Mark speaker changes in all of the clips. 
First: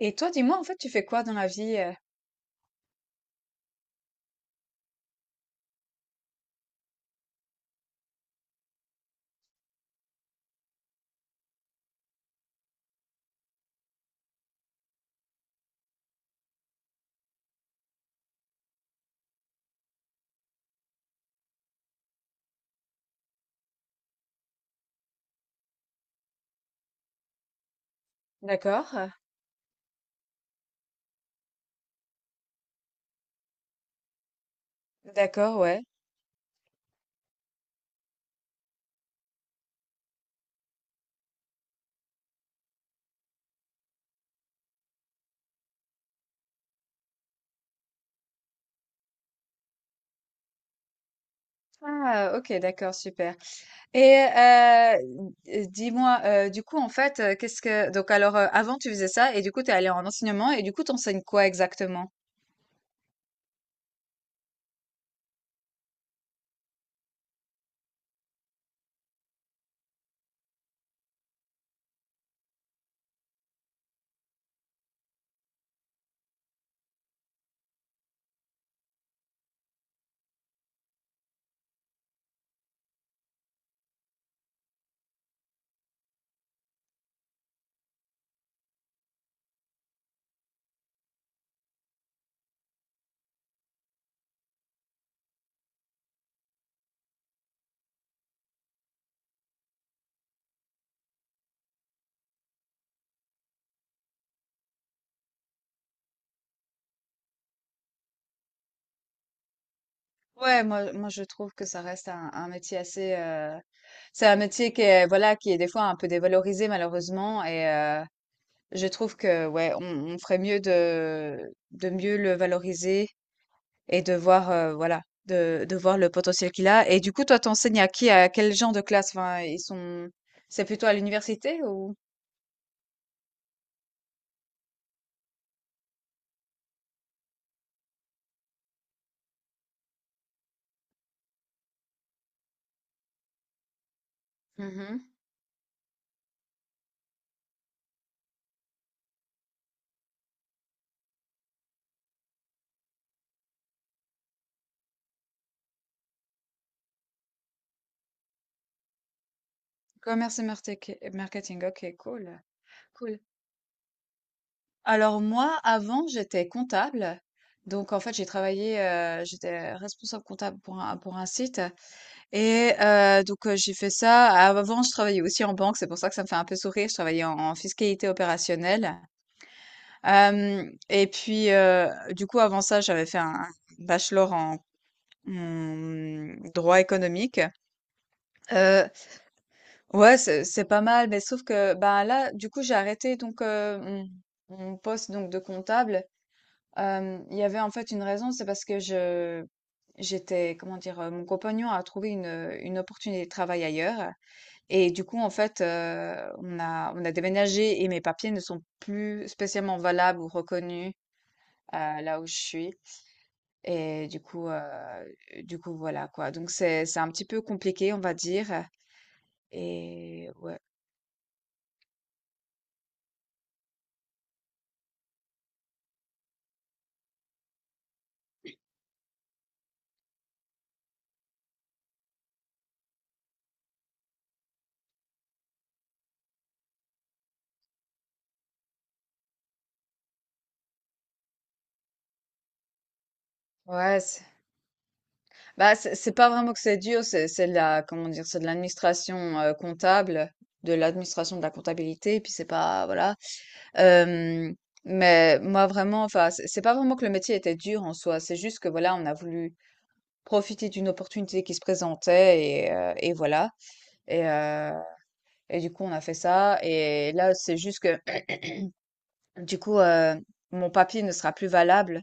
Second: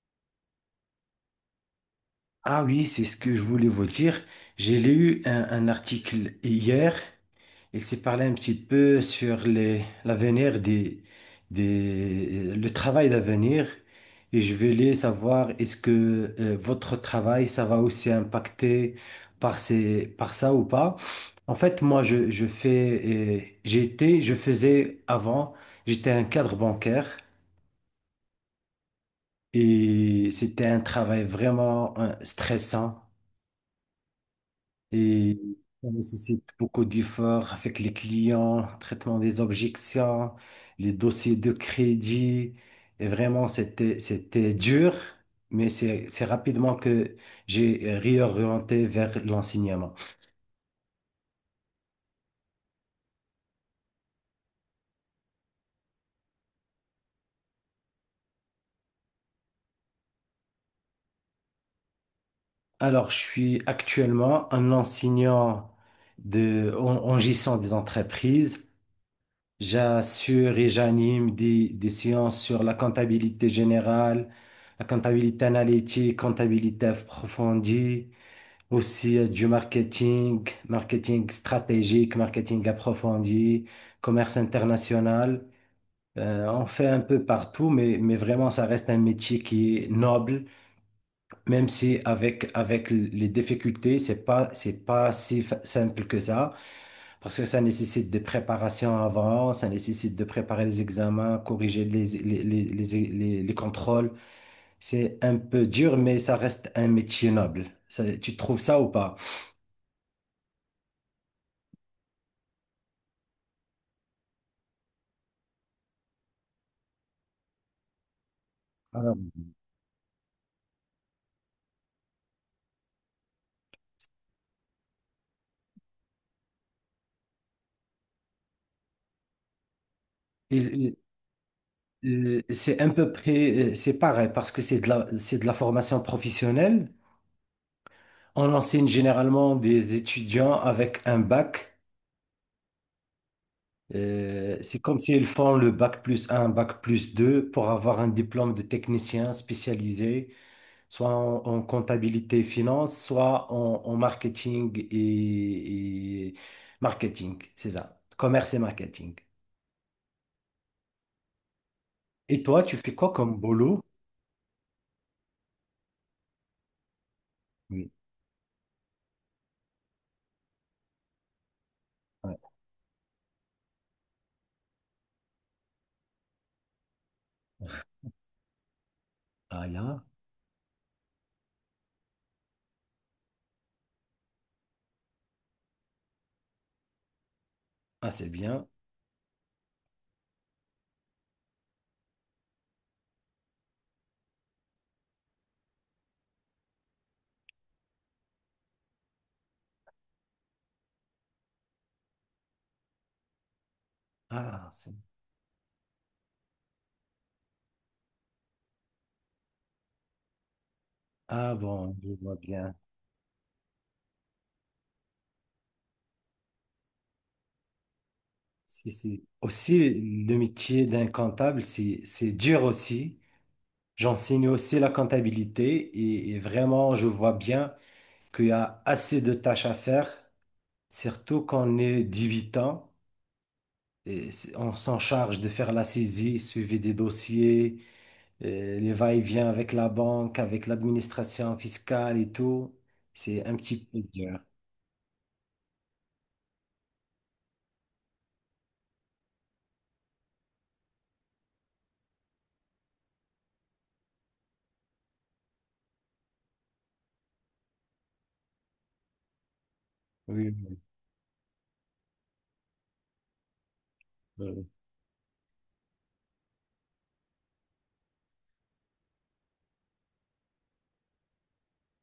Speaker 1: Et toi, dis-moi, en fait, tu fais quoi dans la vie?
Speaker 2: Ah oui, c'est ce que je voulais vous dire. J'ai lu un article hier. Il s'est parlé un petit peu sur l'avenir le travail d'avenir. Et je voulais savoir, est-ce que votre travail, ça va aussi impacter par par ça ou pas? En fait, moi, je fais, je faisais avant, j'étais un cadre bancaire,
Speaker 1: D'accord,
Speaker 2: et c'était un travail vraiment stressant. Et
Speaker 1: d'accord, ouais.
Speaker 2: ça nécessite beaucoup d'efforts avec les clients, traitement des objections, les dossiers de crédit. Et vraiment, c'était dur, mais c'est rapidement que j'ai réorienté vers l'enseignement.
Speaker 1: Ah, ok, d'accord, super. Et dis-moi, du coup, en fait, qu'est-ce que... Donc, alors, avant, tu faisais ça, et du coup, t'es allé en enseignement, et du coup, t'enseignes quoi exactement?
Speaker 2: Alors, je suis actuellement un enseignant en gestion des entreprises. J'assure et j'anime des séances sur la comptabilité générale, la comptabilité analytique, comptabilité approfondie, aussi du marketing, marketing stratégique, marketing approfondi, commerce international. On fait un peu partout, mais vraiment, ça reste un métier qui est noble, même si avec les difficultés, c'est pas si simple que ça, parce que ça nécessite des préparations avant, ça nécessite de préparer les examens, corriger les contrôles. C'est un peu dur, mais ça reste un métier noble. Tu trouves ça ou pas?
Speaker 1: Ouais, moi, je trouve que ça reste un métier assez... c'est un métier qui est, voilà, qui est des fois un peu dévalorisé, malheureusement, je trouve que, ouais, on ferait mieux de mieux le valoriser. Et de voir, voilà, de voir le potentiel qu'il a. Et du coup, toi, t'enseignes à qui? À quel genre de classe? Enfin, ils sont, c'est plutôt à
Speaker 2: Et,
Speaker 1: l'université, ou?
Speaker 2: c'est un peu près, c'est pareil parce que c'est de c'est de la formation professionnelle. On enseigne généralement des étudiants avec un bac. C'est comme
Speaker 1: Mmh.
Speaker 2: s'ils font le bac plus un bac plus 2 pour avoir un diplôme de technicien spécialisé, soit en comptabilité et finance, soit en marketing et marketing, c'est ça, commerce et marketing.
Speaker 1: Commerce et martek marketing, OK, cool,
Speaker 2: Et toi, tu fais quoi
Speaker 1: cool.
Speaker 2: comme boulot?
Speaker 1: Alors moi, avant, j'étais comptable.
Speaker 2: Oui.
Speaker 1: Donc en fait, j'ai travaillé, j'étais responsable comptable pour un site,
Speaker 2: Ouais.
Speaker 1: j'ai fait ça. Avant, je travaillais aussi en banque, c'est pour ça que ça me fait un peu sourire. Je travaillais en fiscalité opérationnelle.
Speaker 2: Ah, y'a.
Speaker 1: Hem, et puis, heu, du coup, avant ça, j'avais fait un bachelor en droit économique.
Speaker 2: Ah, c'est bien.
Speaker 1: Heu, ouais, c'est pas mal, mais sauf que, bah, là, du coup, j'ai arrêté donc, mon poste donc de comptable. Hem, il y avait en fait une raison, c'est parce que je j'étais, comment dire? Mon compagnon a trouvé une opportunité de travail ailleurs
Speaker 2: Ah,
Speaker 1: et
Speaker 2: c'est.
Speaker 1: du coup, en fait, on a déménagé, et mes papiers ne sont plus spécialement valables ou reconnus,
Speaker 2: Ah bon,
Speaker 1: heu,
Speaker 2: je
Speaker 1: là où
Speaker 2: vois
Speaker 1: je
Speaker 2: bien.
Speaker 1: suis. Et du coup, voilà quoi. Donc c'est un petit peu compliqué, on va dire,
Speaker 2: Si, si. Aussi,
Speaker 1: et
Speaker 2: le
Speaker 1: ouais.
Speaker 2: métier d'un comptable, c'est dur aussi. J'enseigne aussi la comptabilité et vraiment, je vois bien qu'il y a assez de tâches à faire, surtout quand on est débutant. Et on s'en charge de faire la saisie, suivi des dossiers, les va-et-vient avec la banque, avec l'administration fiscale et tout. C'est un petit
Speaker 1: Ouais,
Speaker 2: peu
Speaker 1: c'est,
Speaker 2: dur.
Speaker 1: bah, c'est pas vraiment que c'est dur, c'est de la, comment dire? C'est de l'administration, comptable, de l'administration de la comptabilité, et puis c'est pas, voilà. Hem, mais moi vraiment, enfin, c'est pas vraiment que le métier était dur en soi, c'est juste que voilà, on a voulu
Speaker 2: Oui,
Speaker 1: profiter
Speaker 2: oui.
Speaker 1: d'une opportunité qui se présentait, et voilà. et
Speaker 2: Oui.
Speaker 1: heu et du coup, on a fait ça, et là, c'est juste que, du coup, mon papier ne sera plus valable.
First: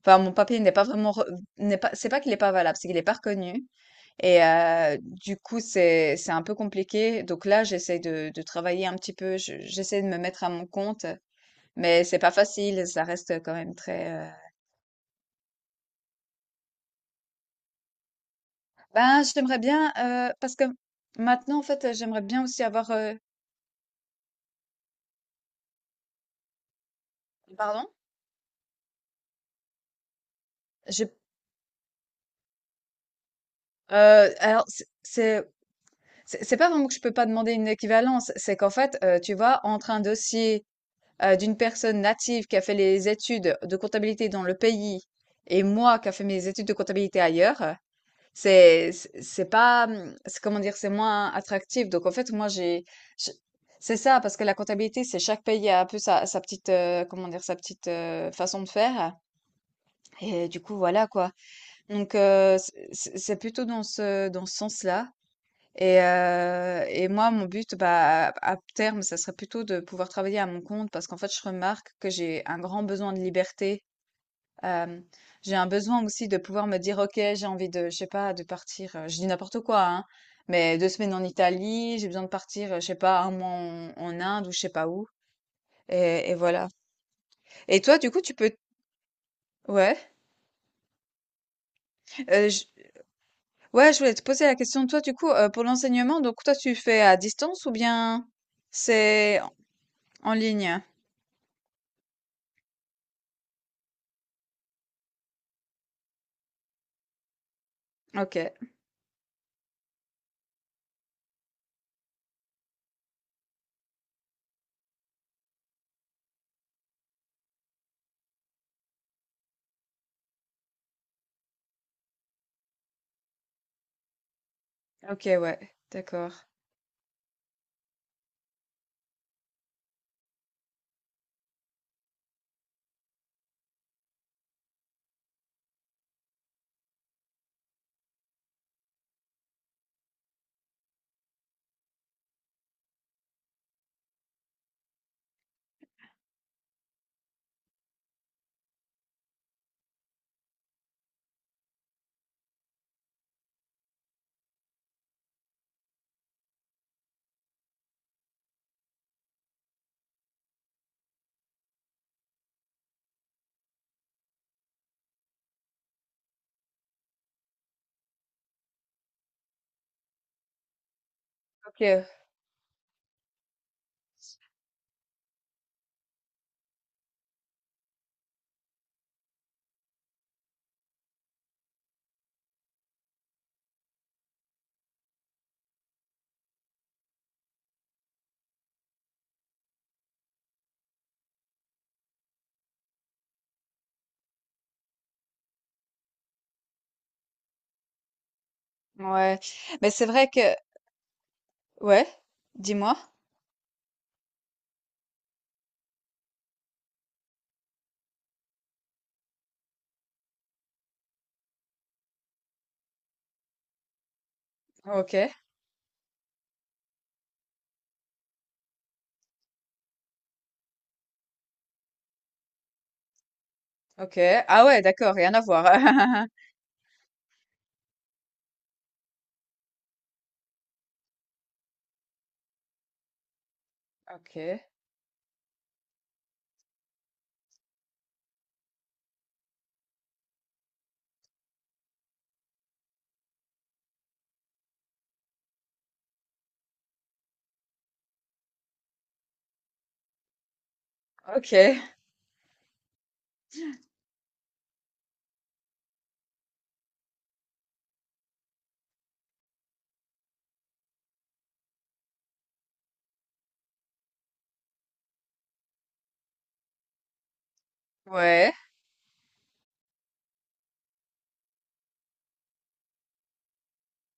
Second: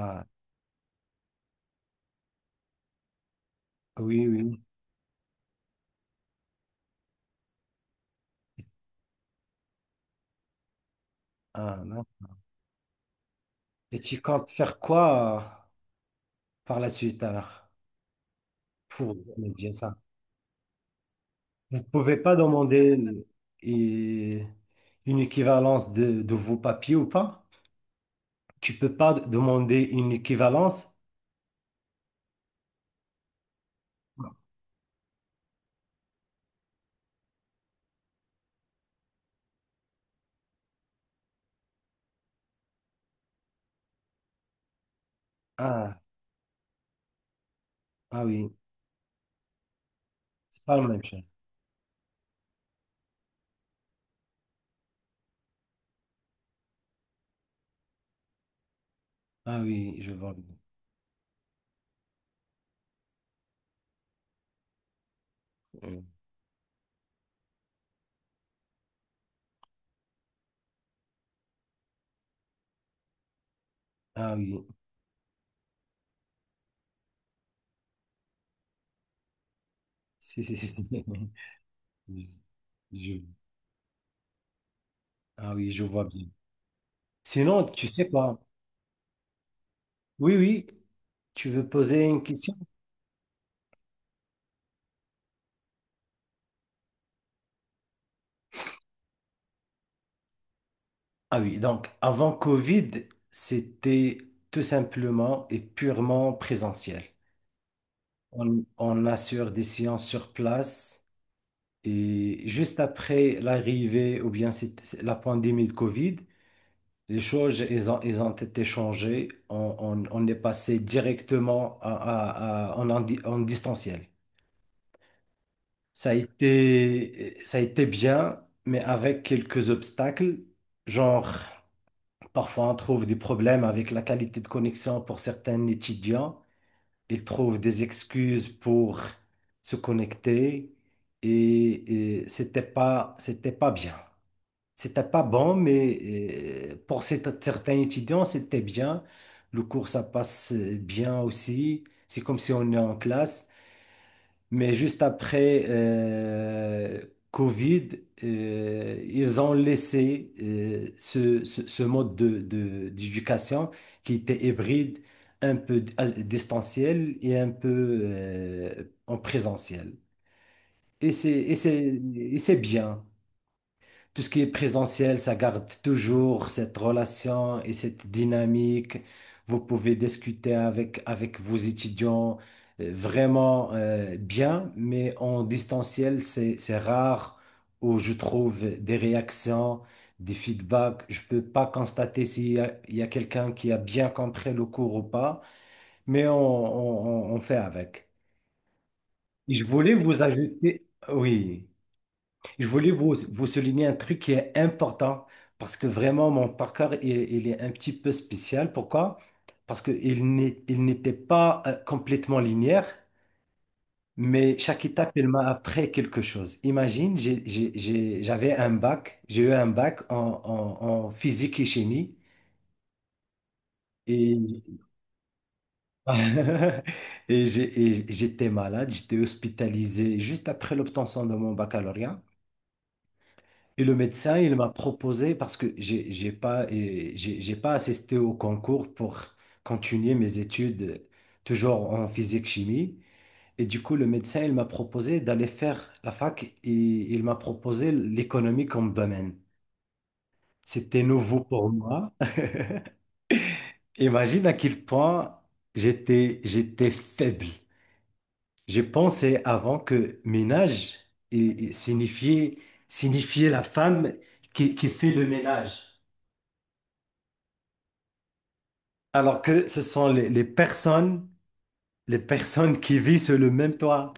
Speaker 1: Enfin, mon papier n'est pas vraiment re n'est pas, c'est pas qu'il est pas valable, c'est qu'il est pas reconnu,
Speaker 2: oui, oui.
Speaker 1: du coup, c'est un peu compliqué. Donc là, j'essaie de travailler un petit peu, je j'essaie de me mettre à mon compte,
Speaker 2: Ah.
Speaker 1: mais c'est pas facile, ça reste quand même
Speaker 2: Et
Speaker 1: très,
Speaker 2: tu comptes faire quoi par la suite alors pour
Speaker 1: ben, j'aimerais
Speaker 2: remédier à
Speaker 1: bien,
Speaker 2: ça?
Speaker 1: parce que maintenant, en
Speaker 2: Vous ne
Speaker 1: fait,
Speaker 2: pouvez
Speaker 1: j'aimerais
Speaker 2: pas
Speaker 1: bien aussi avoir,
Speaker 2: demander une équivalence de vos papiers ou pas?
Speaker 1: pardon?
Speaker 2: Tu peux pas demander une équivalence?
Speaker 1: J'ai alors c'est pas vraiment que je peux pas demander une équivalence, c'est qu'en fait, tu vois, entre un dossier d'une personne native qui a fait les études de comptabilité dans le pays, et moi
Speaker 2: Ah,
Speaker 1: qui a fait mes études de comptabilité ailleurs,
Speaker 2: ah oui,
Speaker 1: c'est pas, c'est, comment
Speaker 2: c'est pas
Speaker 1: dire,
Speaker 2: la
Speaker 1: c'est
Speaker 2: même
Speaker 1: moins
Speaker 2: chose.
Speaker 1: attractif. Donc en fait, je- c'est ça parce que la comptabilité, c'est chaque pays a un peu sa, sa petite comment dire, sa petite façon de faire,
Speaker 2: Ah oui, je vois bien.
Speaker 1: et du coup voilà quoi. Donc c'est plutôt dans ce sens-là. Et moi, mon but, bah, à terme, ça serait plutôt de pouvoir travailler à mon compte, parce qu'en fait, je remarque que j'ai un grand besoin de liberté.
Speaker 2: Ah oui,
Speaker 1: Hem, j'ai un besoin aussi de pouvoir me dire: «OK, j'ai envie de, je sais pas, de partir», je dis n'importe quoi, hein,
Speaker 2: si, si, si,
Speaker 1: mais 2
Speaker 2: si.
Speaker 1: semaines en Italie, j'ai besoin de
Speaker 2: Je-
Speaker 1: partir, je sais pas,
Speaker 2: je-
Speaker 1: un mois en Inde ou je sais pas où,
Speaker 2: ah oui, je vois bien.
Speaker 1: et voilà.
Speaker 2: Sinon,
Speaker 1: Et
Speaker 2: tu
Speaker 1: toi,
Speaker 2: sais
Speaker 1: du coup, tu
Speaker 2: quoi?
Speaker 1: peux, ouais,
Speaker 2: Oui, oui, tu veux poser une question?
Speaker 1: j ouais, je voulais te poser la question, toi, du coup, pour l'enseignement, donc toi, tu fais à distance ou bien c'est en ligne?
Speaker 2: Ah oui, donc avant Covid, c'était tout simplement et purement présentiel.
Speaker 1: OK.
Speaker 2: On assure des séances sur place et juste après l'arrivée ou bien c'est la pandémie de Covid, les choses, elles ont été changées. On est passé directement en, en distanciel.
Speaker 1: OK, ouais, d'accord.
Speaker 2: Ça a été bien, mais avec quelques obstacles, genre. Parfois, on trouve des problèmes avec la qualité de connexion pour certains étudiants. Ils trouvent des excuses pour se connecter et c'était pas bien. C'était pas bon, mais pour certains étudiants, c'était bien. Le cours, ça passe bien aussi. C'est comme si on est en classe. Mais juste après Covid, ils ont laissé ce, ce mode d'éducation qui était hybride, un peu distanciel et un peu en présentiel. Et c'est, et c'est,
Speaker 1: OK,
Speaker 2: et c'est bien. Tout ce qui est présentiel, ça garde toujours cette relation et cette dynamique. Vous pouvez discuter avec vos étudiants vraiment bien, mais en distanciel, c'est rare où je trouve des réactions, des feedbacks. Je peux pas constater s'il il y a quelqu'un qui a bien compris le cours ou pas, mais on fait avec.
Speaker 1: ouais.
Speaker 2: Et je
Speaker 1: Mais
Speaker 2: voulais
Speaker 1: c'est
Speaker 2: vous
Speaker 1: vrai que...
Speaker 2: ajouter, oui.
Speaker 1: Ouais,
Speaker 2: Je voulais
Speaker 1: dis-moi.
Speaker 2: vous souligner un truc qui est important, parce que vraiment mon parcours il est un petit peu spécial. Pourquoi? Parce qu'il n'est, il n'était pas complètement linéaire, mais chaque étape elle
Speaker 1: OK,
Speaker 2: m'a appris quelque chose. Imagine, j'avais un bac, j'ai eu un bac en physique et chimie
Speaker 1: OK.
Speaker 2: et,
Speaker 1: Ah ouais, d'accord, rien à voir.
Speaker 2: et et j'étais malade, j'étais hospitalisé juste après l'obtention de mon baccalauréat. Et le médecin, il
Speaker 1: OK,
Speaker 2: m'a proposé, parce que j'ai pas assisté au concours pour continuer mes études, toujours en physique-chimie. Et du coup, le médecin, il m'a proposé d'aller faire la fac et il m'a proposé l'économie comme domaine. C'était nouveau pour
Speaker 1: OK,
Speaker 2: moi. Imagine à quel point j'étais faible. J'ai pensé avant que ménage et signifiait, signifiait la femme qui fait le ménage.
Speaker 1: ouais.
Speaker 2: Alors que ce sont les personnes qui vivent sur le même toit.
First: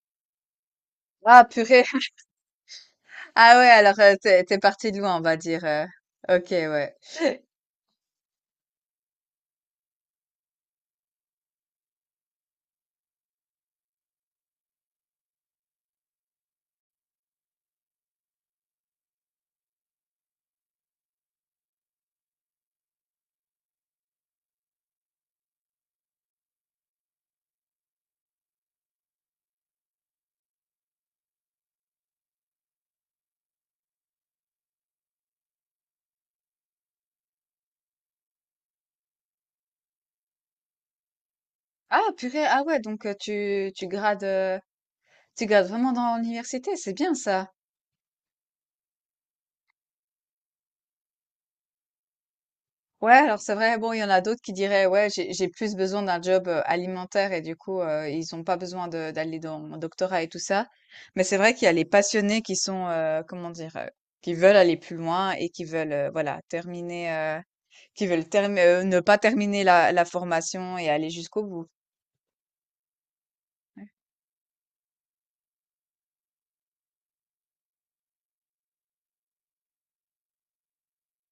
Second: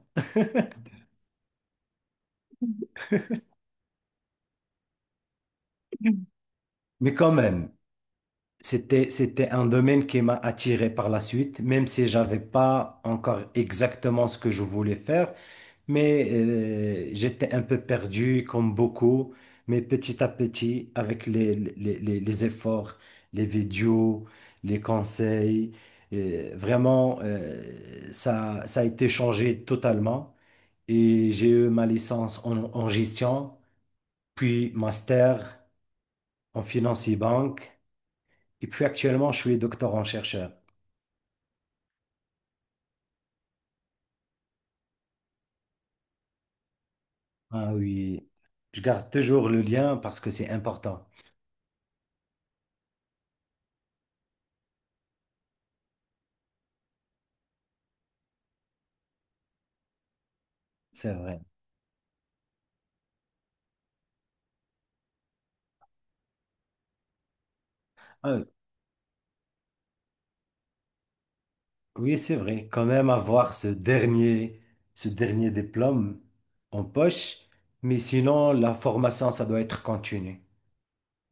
Speaker 1: Ah, purée. Ah ouais, alors t'es, t'es parti de loin, on va dire. OK, ouais.
Speaker 2: Mais quand même, c'était un domaine qui m'a attiré par la suite, même si j'avais pas encore exactement ce que je voulais faire. Mais j'étais un peu perdu, comme beaucoup. Mais petit à petit, avec les efforts, les vidéos, les conseils, vraiment, ça a été changé totalement. Et j'ai eu ma licence en gestion, puis master en finance et banque. Et puis actuellement, je suis doctorant chercheur.
Speaker 1: Ah, purée, ah ouais, donc tu, tu grades vraiment dans l'université, c'est bien ça.
Speaker 2: Ah oui, je garde toujours le lien parce que c'est important.
Speaker 1: Ouais, alors c'est vrai, bon, il y en a d'autres qui diraient, ouais, j'ai plus besoin d'un job alimentaire, et du coup, ils ont pas besoin d'aller dans mon doctorat et tout ça.
Speaker 2: C'est
Speaker 1: Mais c'est
Speaker 2: vrai.
Speaker 1: vrai qu'il y a les passionnés qui sont, comment dire, qui veulent aller plus loin et qui veulent, voilà, qui veulent
Speaker 2: Ah
Speaker 1: ne pas terminer la, la formation et aller jusqu'au bout.
Speaker 2: oui, c'est vrai. Quand même avoir ce dernier diplôme en poche, mais sinon, la formation, ça doit être continue.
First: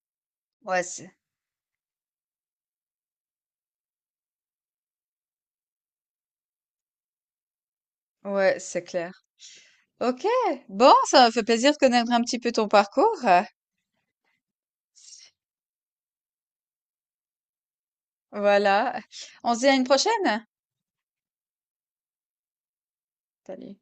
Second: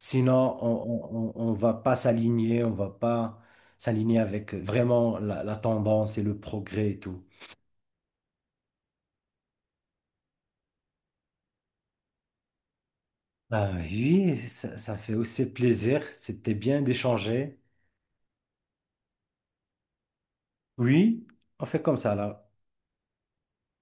Speaker 2: Sinon,
Speaker 1: Ouais, c'est,
Speaker 2: on va pas s'aligner, on va pas s'aligner avec vraiment la tendance et le progrès et tout.
Speaker 1: ouais, c'est clair. Ok, bon, ça me fait plaisir de connaître un petit peu ton parcours.
Speaker 2: Ah oui, ça fait aussi plaisir. C'était bien d'échanger.
Speaker 1: Voilà, on se dit à une prochaine.
Speaker 2: Oui, on fait comme ça là.
Speaker 1: Salut.